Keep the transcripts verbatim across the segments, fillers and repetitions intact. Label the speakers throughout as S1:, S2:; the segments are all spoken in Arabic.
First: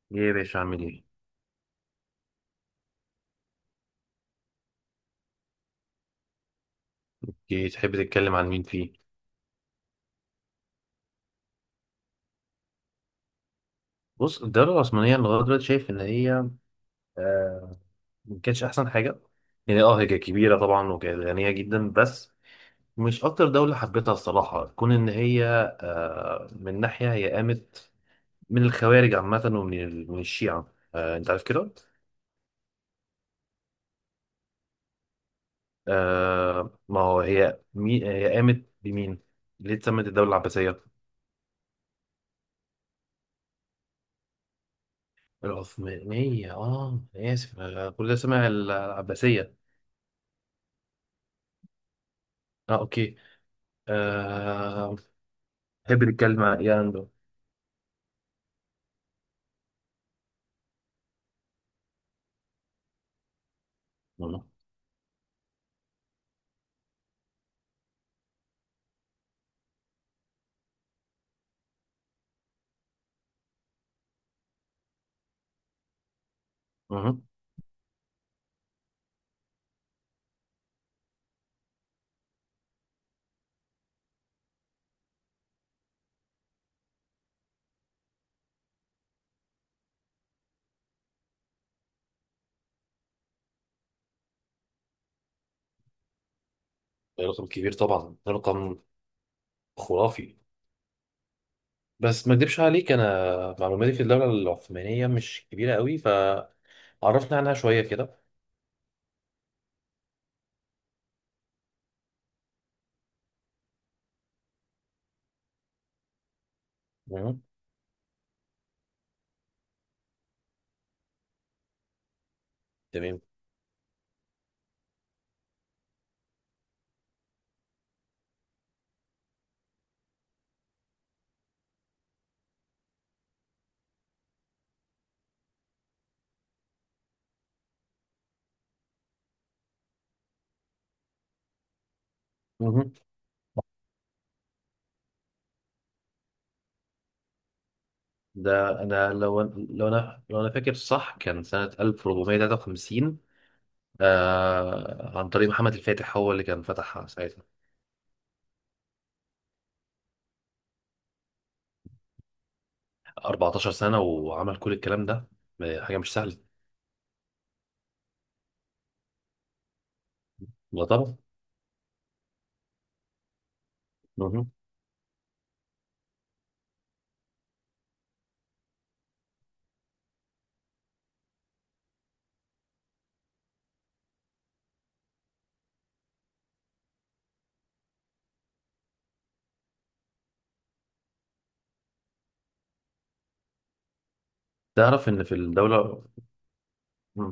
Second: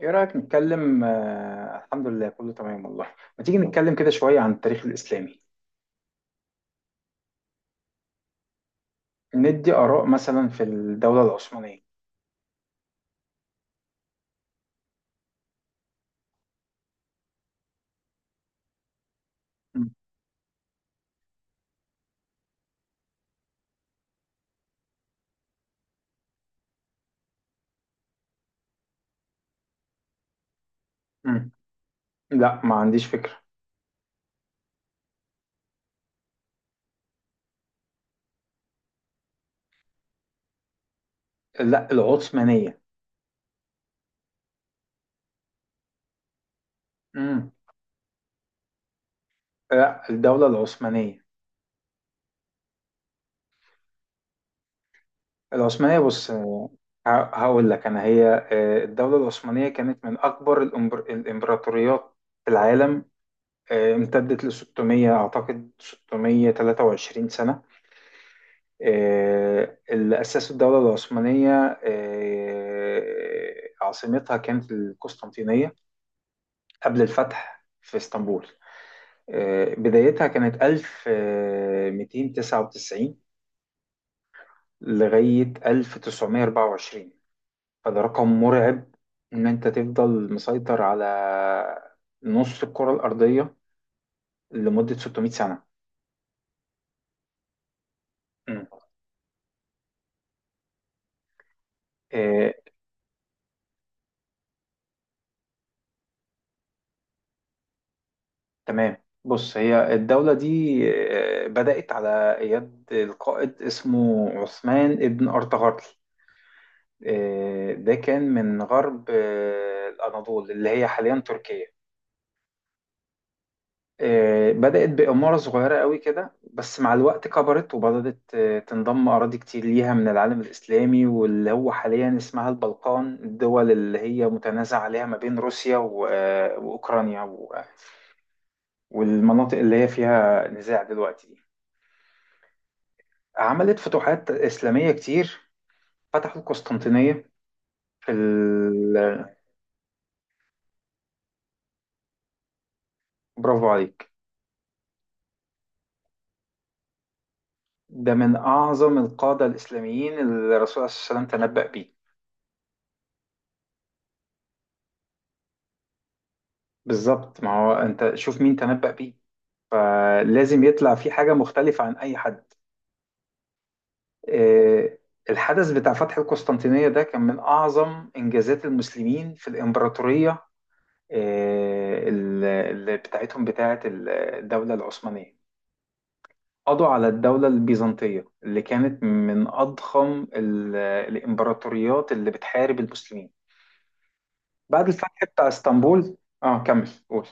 S1: ايه
S2: ايه يا
S1: رأيك
S2: باشا عامل
S1: نتكلم؟
S2: ايه؟
S1: آه، الحمد لله كله تمام والله. ما تيجي نتكلم كده شوية عن التاريخ الإسلامي؟
S2: إيه، تحب تتكلم عن مين فيه؟
S1: ندي آراء مثلا في الدولة العثمانية.
S2: بص الدولة العثمانية لغاية دلوقتي شايف إن هي آه ما كانتش أحسن حاجة. يعني
S1: مم.
S2: اه هي كانت كبيرة طبعا وكانت غنية جدا، بس مش أكتر دولة حبيتها الصراحة، كون إن هي آه من ناحية هي قامت من الخوارج عامة ومن ال- من الشيعة، آه أنت عارف
S1: مم.
S2: كده؟
S1: لا، ما عنديش فكرة.
S2: آه، ما هو هي مي هي قامت بمين؟ ليه اتسمت الدولة العباسية؟
S1: لا، العثمانية.
S2: العثمانية، اه. أنا
S1: مم.
S2: آسف، أنا كل ده سامع العباسية.
S1: لا، الدولة العثمانية.
S2: اه، اوكي. آه،
S1: العثمانية،
S2: بحب
S1: بص.
S2: نتكلم عن
S1: آه،
S2: إيرلندا.
S1: ه- هقول لك أنا هي آه، الدولة العثمانية كانت من أكبر الإمبر- الإمبراطوريات في العالم. آه، امتدت
S2: مهم.
S1: ل ستمية أعتقد ستمية وتلاتة وعشرين سنة. آه، اللي أسسوا الدولة العثمانية، آه، عاصمتها كانت القسطنطينية قبل
S2: مهم.
S1: الفتح في اسطنبول. آه، بدايتها كانت ألف ومتين تسعة وتسعين لغاية ألف تسعمية أربعة وعشرين. فده رقم مرعب إن أنت تفضل مسيطر على نص الكرة الأرضية لمدة ستمية سنة.
S2: ده رقم كبير طبعا، ده رقم خرافي. بس ما
S1: مم.
S2: اكدبش عليك، انا معلوماتي في الدولة العثمانية مش كبيرة قوي، فعرفنا عنها شوية كده.
S1: تمام. بص هي الدولة دي آه، بدأت على يد القائد اسمه عثمان ابن أرطغرل.
S2: مهم.
S1: آه، ده كان من غرب آه، الأناضول اللي هي حاليا تركيا.
S2: تمام.
S1: آه، بدأت بإمارة صغيرة قوي كده، بس مع الوقت كبرت وبدأت آه، تنضم أراضي كتير ليها من العالم الإسلامي، واللي هو حاليا اسمها البلقان، الدول اللي هي متنازع عليها ما بين روسيا و- آه، وأوكرانيا و- والمناطق اللي هي فيها نزاع دلوقتي.
S2: مهم.
S1: عملت فتوحات إسلامية كتير. فتحوا القسطنطينية في
S2: ده
S1: ال...
S2: انا لو لو انا لو انا فاكر صح كان سنة ألف وأربعمية وتلاتة وخمسين.
S1: برافو عليك.
S2: آه، عن طريق محمد الفاتح، هو اللي كان فتحها ساعتها.
S1: ده من أعظم القادة الإسلاميين اللي الرسول عليه الصلاة والسلام تنبأ بيه.
S2: أربعتاشر سنة وعمل كل الكلام ده، حاجة مش سهلة.
S1: بالظبط، ما هو أنت شوف مين تنبأ بيه، فلازم
S2: لا
S1: يطلع فيه
S2: طبعا.
S1: حاجة مختلفة عن أي حد.
S2: مهم.
S1: آه، الحدث بتاع فتح القسطنطينية ده كان من أعظم إنجازات المسلمين في الإمبراطورية، آه، ال- اللي بتاعتهم بتاعت الدولة العثمانية. قضوا على الدولة البيزنطية اللي كانت من أضخم ال- الإمبراطوريات اللي بتحارب المسلمين بعد
S2: تعرف ان
S1: الفتح
S2: في
S1: بتاع
S2: الدولة.
S1: اسطنبول. اه، كمل قول.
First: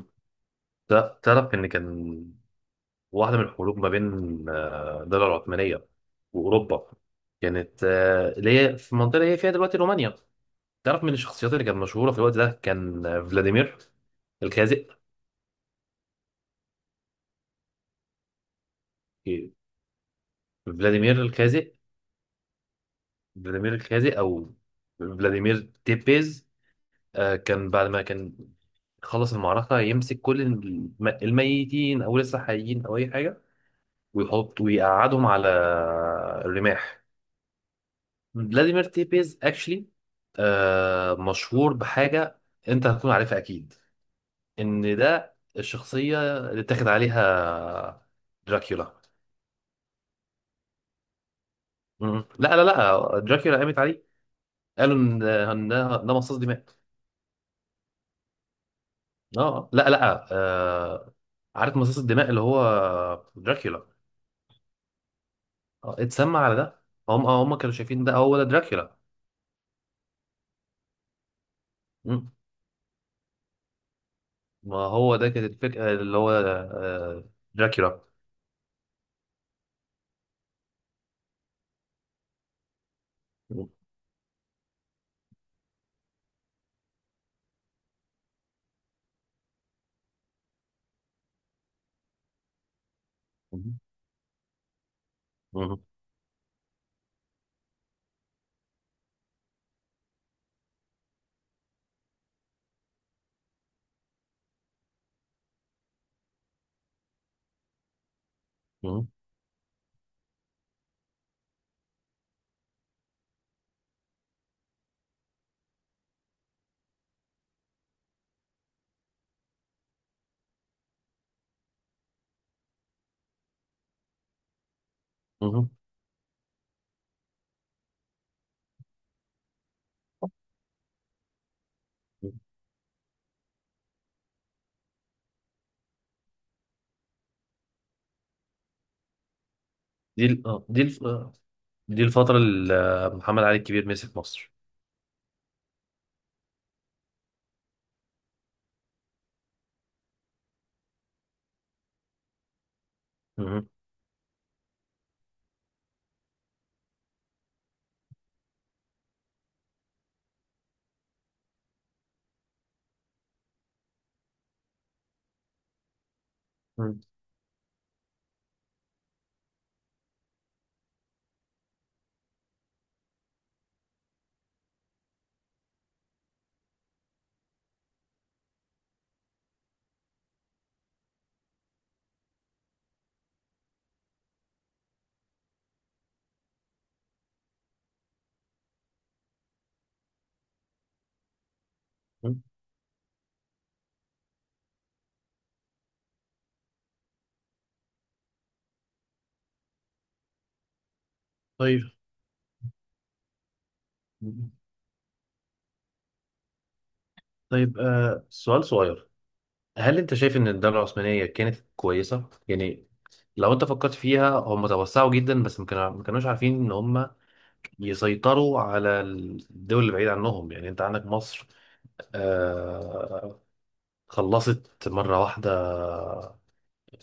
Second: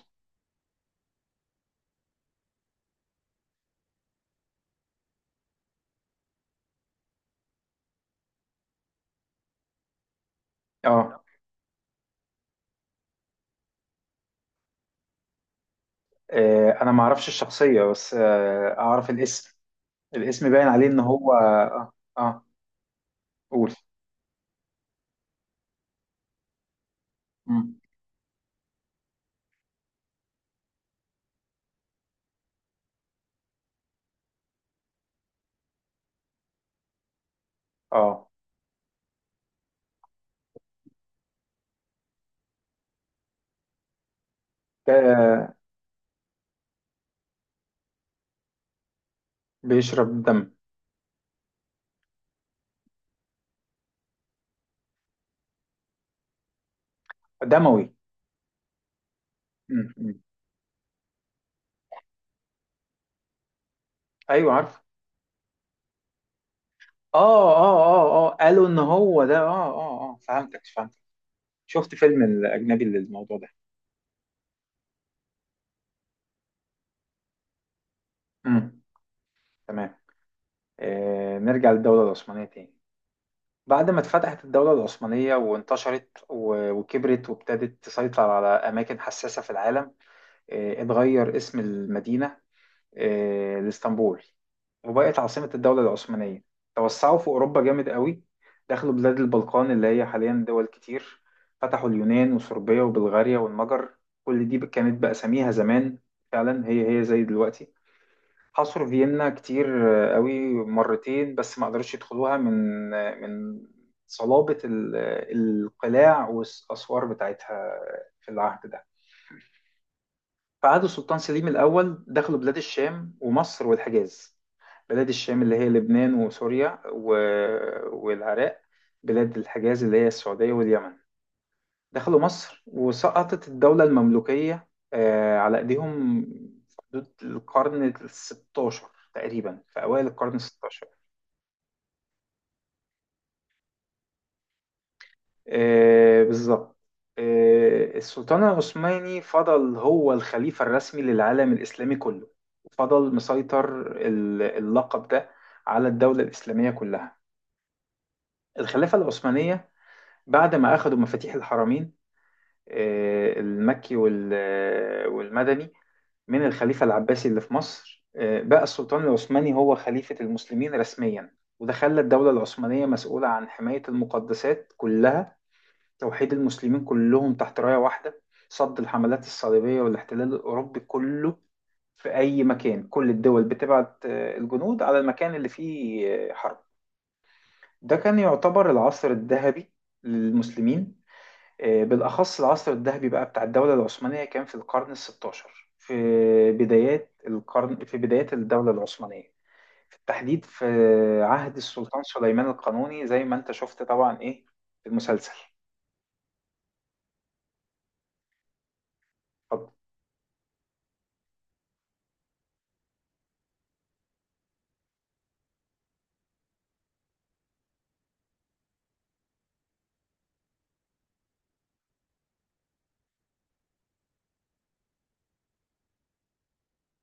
S2: تعرف تعرف إن كان واحدة من الحروب ما بين آه، الدولة العثمانية وأوروبا، كانت آه، اللي هي في المنطقة اللي هي فيها دلوقتي رومانيا. تعرف من
S1: اه
S2: الشخصيات اللي كانت مشهورة في الوقت ده كان آه، فلاديمير الخازق.
S1: آه، أنا ما أعرفش الشخصية، بس آه، أعرف
S2: إيه،
S1: الاسم. الاسم باين عليه إن
S2: فلاديمير
S1: هو
S2: الخازق،
S1: اه اه قول.
S2: فلاديمير الخازق أو فلاديمير تيبيز. آه، كان
S1: مم.
S2: بعد ما كان خلص المعركة يمسك كل الم- الميتين أو لسه حيين أو أي حاجة، ويحط ويقعدهم على الرماح.
S1: اه،
S2: فلاديمير تيبيز اكشلي، آه مشهور بحاجه انت هتكون عارفها اكيد، ان ده
S1: ده
S2: الشخصيه اللي اتاخد عليها دراكولا.
S1: بيشرب دم.
S2: مم. لا لا لا، دراكولا قامت عليه، قالوا ان إن ده ده مصاص دماء.
S1: دموي.
S2: اه، لا
S1: مم. مم.
S2: لا. آه، عارف مصاص الدماء اللي هو دراكولا؟
S1: أيوه، عارف.
S2: آه، اتسمى على ده. هم آه، هم
S1: اه،
S2: كانوا
S1: اه،
S2: شايفين ده
S1: اه، اه،
S2: هو ده
S1: قالوا إن
S2: دراكولا.
S1: هو ده، اه، اه، اه، فهمتك فهمتك. شفت فيلم
S2: مم.
S1: الأجنبي للموضوع ده.
S2: ما هو ده كانت الفكره، اللي هو آه دراكولا.
S1: مم. تمام. آه، نرجع للدولة العثمانية تاني.
S2: مم.
S1: بعد ما اتفتحت الدولة العثمانية وانتشرت و- وكبرت وابتدت تسيطر على أماكن حساسة في العالم. آه، اتغير اسم المدينة آه، لإسطنبول، وبقت عاصمة الدولة
S2: مم.
S1: العثمانية. توسعوا في أوروبا جامد قوي. دخلوا بلاد البلقان اللي هي حاليا دول كتير. فتحوا اليونان وصربيا وبلغاريا والمجر. كل دي كانت بأساميها زمان. فعلا هي هي زي دلوقتي. حصروا
S2: مم.
S1: فيينا كتير قوي مرتين، بس ما قدروش يدخلوها من من صلابة ال- القلاع والأسوار بتاعتها في العهد ده. فعهد السلطان سليم الأول دخلوا بلاد الشام ومصر والحجاز. بلاد الشام اللي هي
S2: مم.
S1: لبنان وسوريا و- والعراق. بلاد الحجاز اللي هي السعودية واليمن. دخلوا مصر وسقطت الدولة المملوكية آه، على إيديهم في حدود القرن ال ستاشر تقريبا، في أوائل
S2: دي
S1: القرن ال
S2: ال- آه، دي
S1: ستاشر.
S2: الف... آه، دي الفترة اللي آه، محمد علي الكبير مسك مصر.
S1: آه، بالظبط. آه، السلطان العثماني فضل هو الخليفة الرسمي للعالم الإسلامي كله وفضل
S2: مهم.
S1: مسيطر. ال- اللقب ده على الدولة الإسلامية كلها، الخلافة العثمانية. بعد ما أخذوا مفاتيح الحرمين، آه، المكي وال- والمدني، من الخليفة العباسي اللي في مصر، آه، بقى السلطان العثماني هو خليفة المسلمين رسميا، وده خلى الدولة العثمانية مسؤولة عن حماية المقدسات كلها. توحيد المسلمين كلهم تحت راية واحدة. صد الحملات الصليبية والاحتلال الأوروبي كله في أي مكان. كل الدول بتبعت آه، الجنود على المكان اللي فيه آه، حرب. ده كان يعتبر العصر الذهبي للمسلمين. آه، بالأخص
S2: مهم.
S1: العصر الذهبي بقى بتاع الدولة العثمانية كان في القرن الستاشر، في بدايات القرن، في بدايات الدولة العثمانية، في التحديد في عهد
S2: طيب.
S1: السلطان سليمان القانوني، زي ما أنت شفت طبعا إيه في المسلسل.
S2: طيب، آه سؤال صغير.
S1: اتفضل.
S2: هل انت شايف ان الدولة العثمانية كانت كويسة؟ يعني لو انت فكرت فيها، هم توسعوا جدا بس ما كانوا- ما كانوش عارفين ان هم يسيطروا على الدول اللي بعيد عنهم. يعني انت عندك مصر، آه، خلصت مرة واحدة،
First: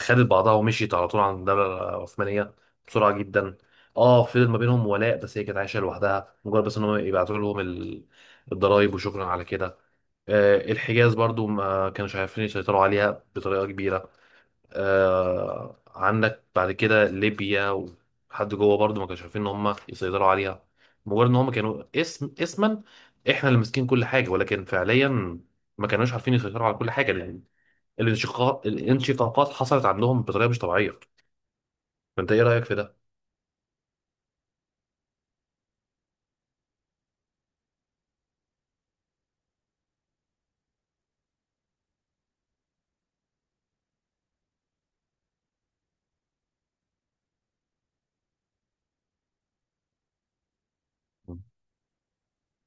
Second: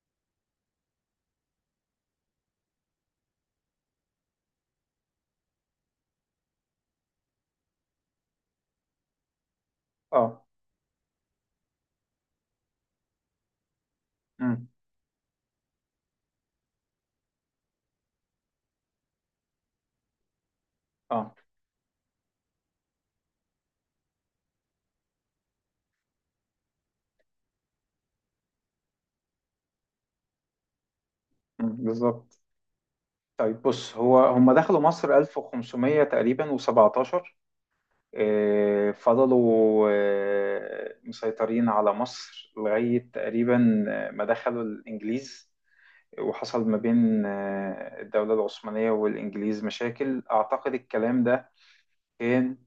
S2: خدت بعضها ومشيت على طول عن الدولة العثمانية بسرعة جدا. اه، فضل ما بينهم ولاء بس هي كانت عايشة لوحدها، مجرد بس ان هم يبعتوا لهم ال- الضرايب وشكرا على كده.
S1: اه،
S2: آه، الحجاز برضو ما كانوش عارفين يسيطروا عليها بطريقة كبيرة. آه، عندك بعد كده ليبيا وحد جوه برضو ما كانوش عارفين ان هم يسيطروا عليها، مجرد
S1: اه.
S2: ان هم كانوا اسم اسما. احنا اللي ماسكين كل حاجة، ولكن فعليا ما كانوش عارفين يسيطروا على كل حاجة. الانشقاق، الانشقاقات حصلت عندهم بطريقه مش طبيعيه.
S1: مم،
S2: فانت
S1: بالظبط.
S2: ايه رايك في ده؟
S1: طيب، بص هو هم دخلوا مصر ألف وخمسمية تقريبا و17. فضلوا آه، مسيطرين على مصر لغاية تقريبا آه، ما دخلوا الإنجليز. وحصل ما بين آه، الدولة العثمانية والإنجليز مشاكل. أعتقد الكلام
S2: مم.
S1: ده كان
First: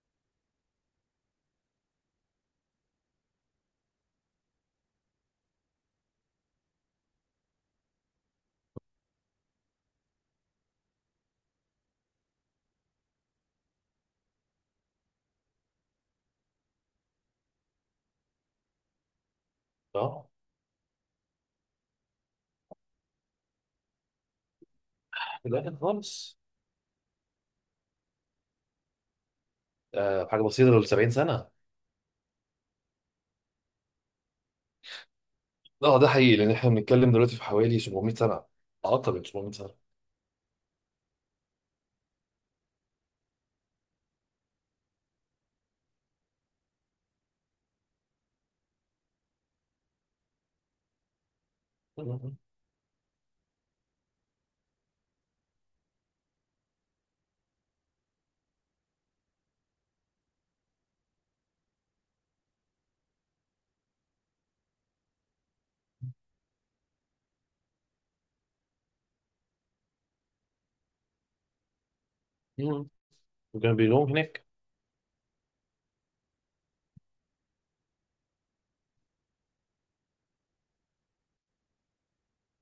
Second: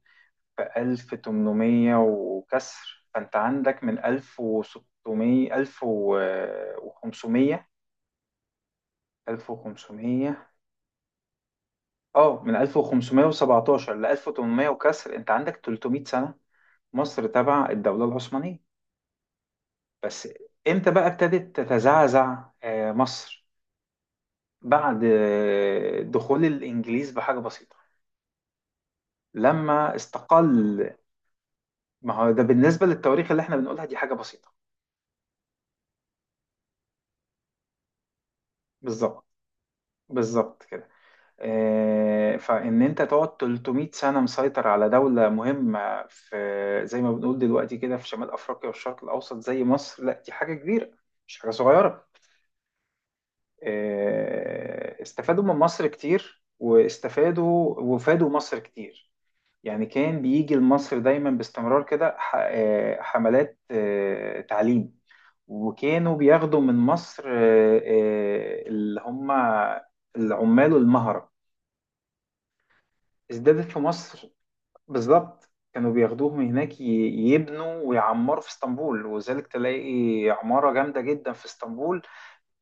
S1: في ألف وتمنمية وكسر. فأنت عندك من ألف وستمية ألف وخمسمية ألف وخمسمية اه من ألف وخمسمية سبعطاشر ل ألف وتمنمية وكسر، انت عندك تلتمية سنة مصر تبع الدولة العثمانية. بس
S2: اه،
S1: امتى بقى ابتدت تتزعزع آه، مصر؟ بعد
S2: في الاخر
S1: آه،
S2: خالص.
S1: دخول الانجليز بحاجة بسيطة لما
S2: آه، حاجه بسيطه لو
S1: استقل.
S2: سبعين سنه.
S1: ما هو ده بالنسبة للتواريخ اللي احنا بنقولها دي حاجة بسيطة.
S2: اه ده حقيقي، لان احنا بنتكلم دلوقتي في حوالي سبعمية سنه، اكتر من
S1: بالظبط،
S2: سبعمية سنه.
S1: بالظبط كده. آه، فإن أنت تقعد تلتمية سنة مسيطر على دولة مهمة في زي ما بنقول دلوقتي كده في شمال أفريقيا والشرق الأوسط زي مصر، لا دي حاجة كبيرة، مش حاجة صغيرة.
S2: مم.
S1: آه، استفادوا من مصر كتير واستفادوا وفادوا مصر كتير. يعني كان بيجي لمصر دايما باستمرار كده ح- آه، حملات آه، تعليم. وكانوا بياخدوا من مصر آه، آه، اللي هم العمال المهرة.
S2: مم.
S1: ازدادت
S2: وكانوا
S1: في
S2: بيلوم
S1: مصر.
S2: هناك.
S1: بالظبط كانوا بياخدوهم هناك ي- يبنوا ويعمروا في اسطنبول. وذلك تلاقي عمارة جامدة جدا في اسطنبول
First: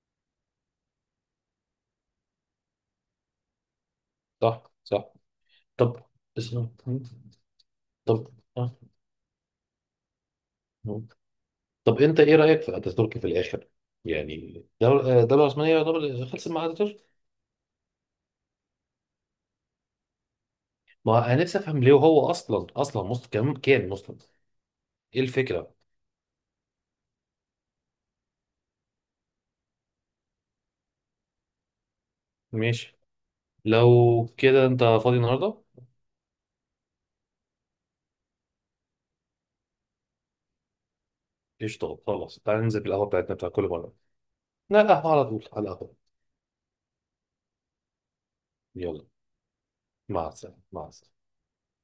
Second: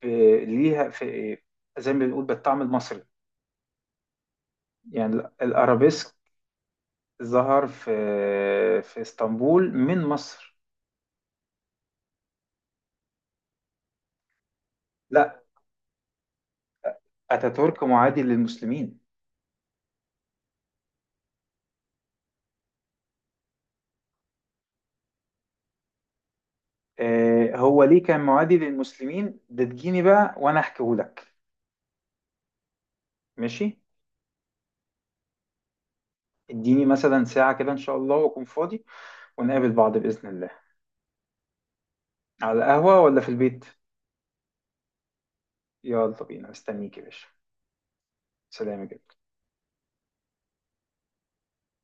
S1: ب- ليها في زي ما بنقول بالطعم المصري.
S2: صح صح.
S1: يعني ال-
S2: طب
S1: الأرابيسك
S2: بس- مم.
S1: ظهر في
S2: طب آه.
S1: في اسطنبول من مصر.
S2: مم. طب انت ايه رايك في اتاتورك في الاخر؟ يعني الدوله
S1: لا،
S2: الدوله العثمانيه يعتبر خلصت مع اتاتورك.
S1: أتاتورك معادي للمسلمين.
S2: ما انا نفسي افهم ليه، هو اصلا اصلا مسلم، كان كان مسلم. ايه الفكره؟
S1: آه، هو ليه كان معادي للمسلمين ده، تجيني بقى وأنا أحكيهولك.
S2: ماشي.
S1: ماشي.
S2: لو كده انت فاضي النهارده؟
S1: اديني مثلا ساعة كده إن شاء الله وأكون فاضي، ونقابل بعض بإذن الله.
S2: قشطة خلاص،
S1: على
S2: تعالى ننزل
S1: القهوة
S2: القهوة
S1: ولا في
S2: بتاعتنا بتاع
S1: البيت؟
S2: كل مرة. لا القهوة، على طول على القهوة.
S1: يلا بينا، مستنيك يا باشا. سلام يا
S2: يلا.
S1: جدع.
S2: مع السلامة، مع السلامة.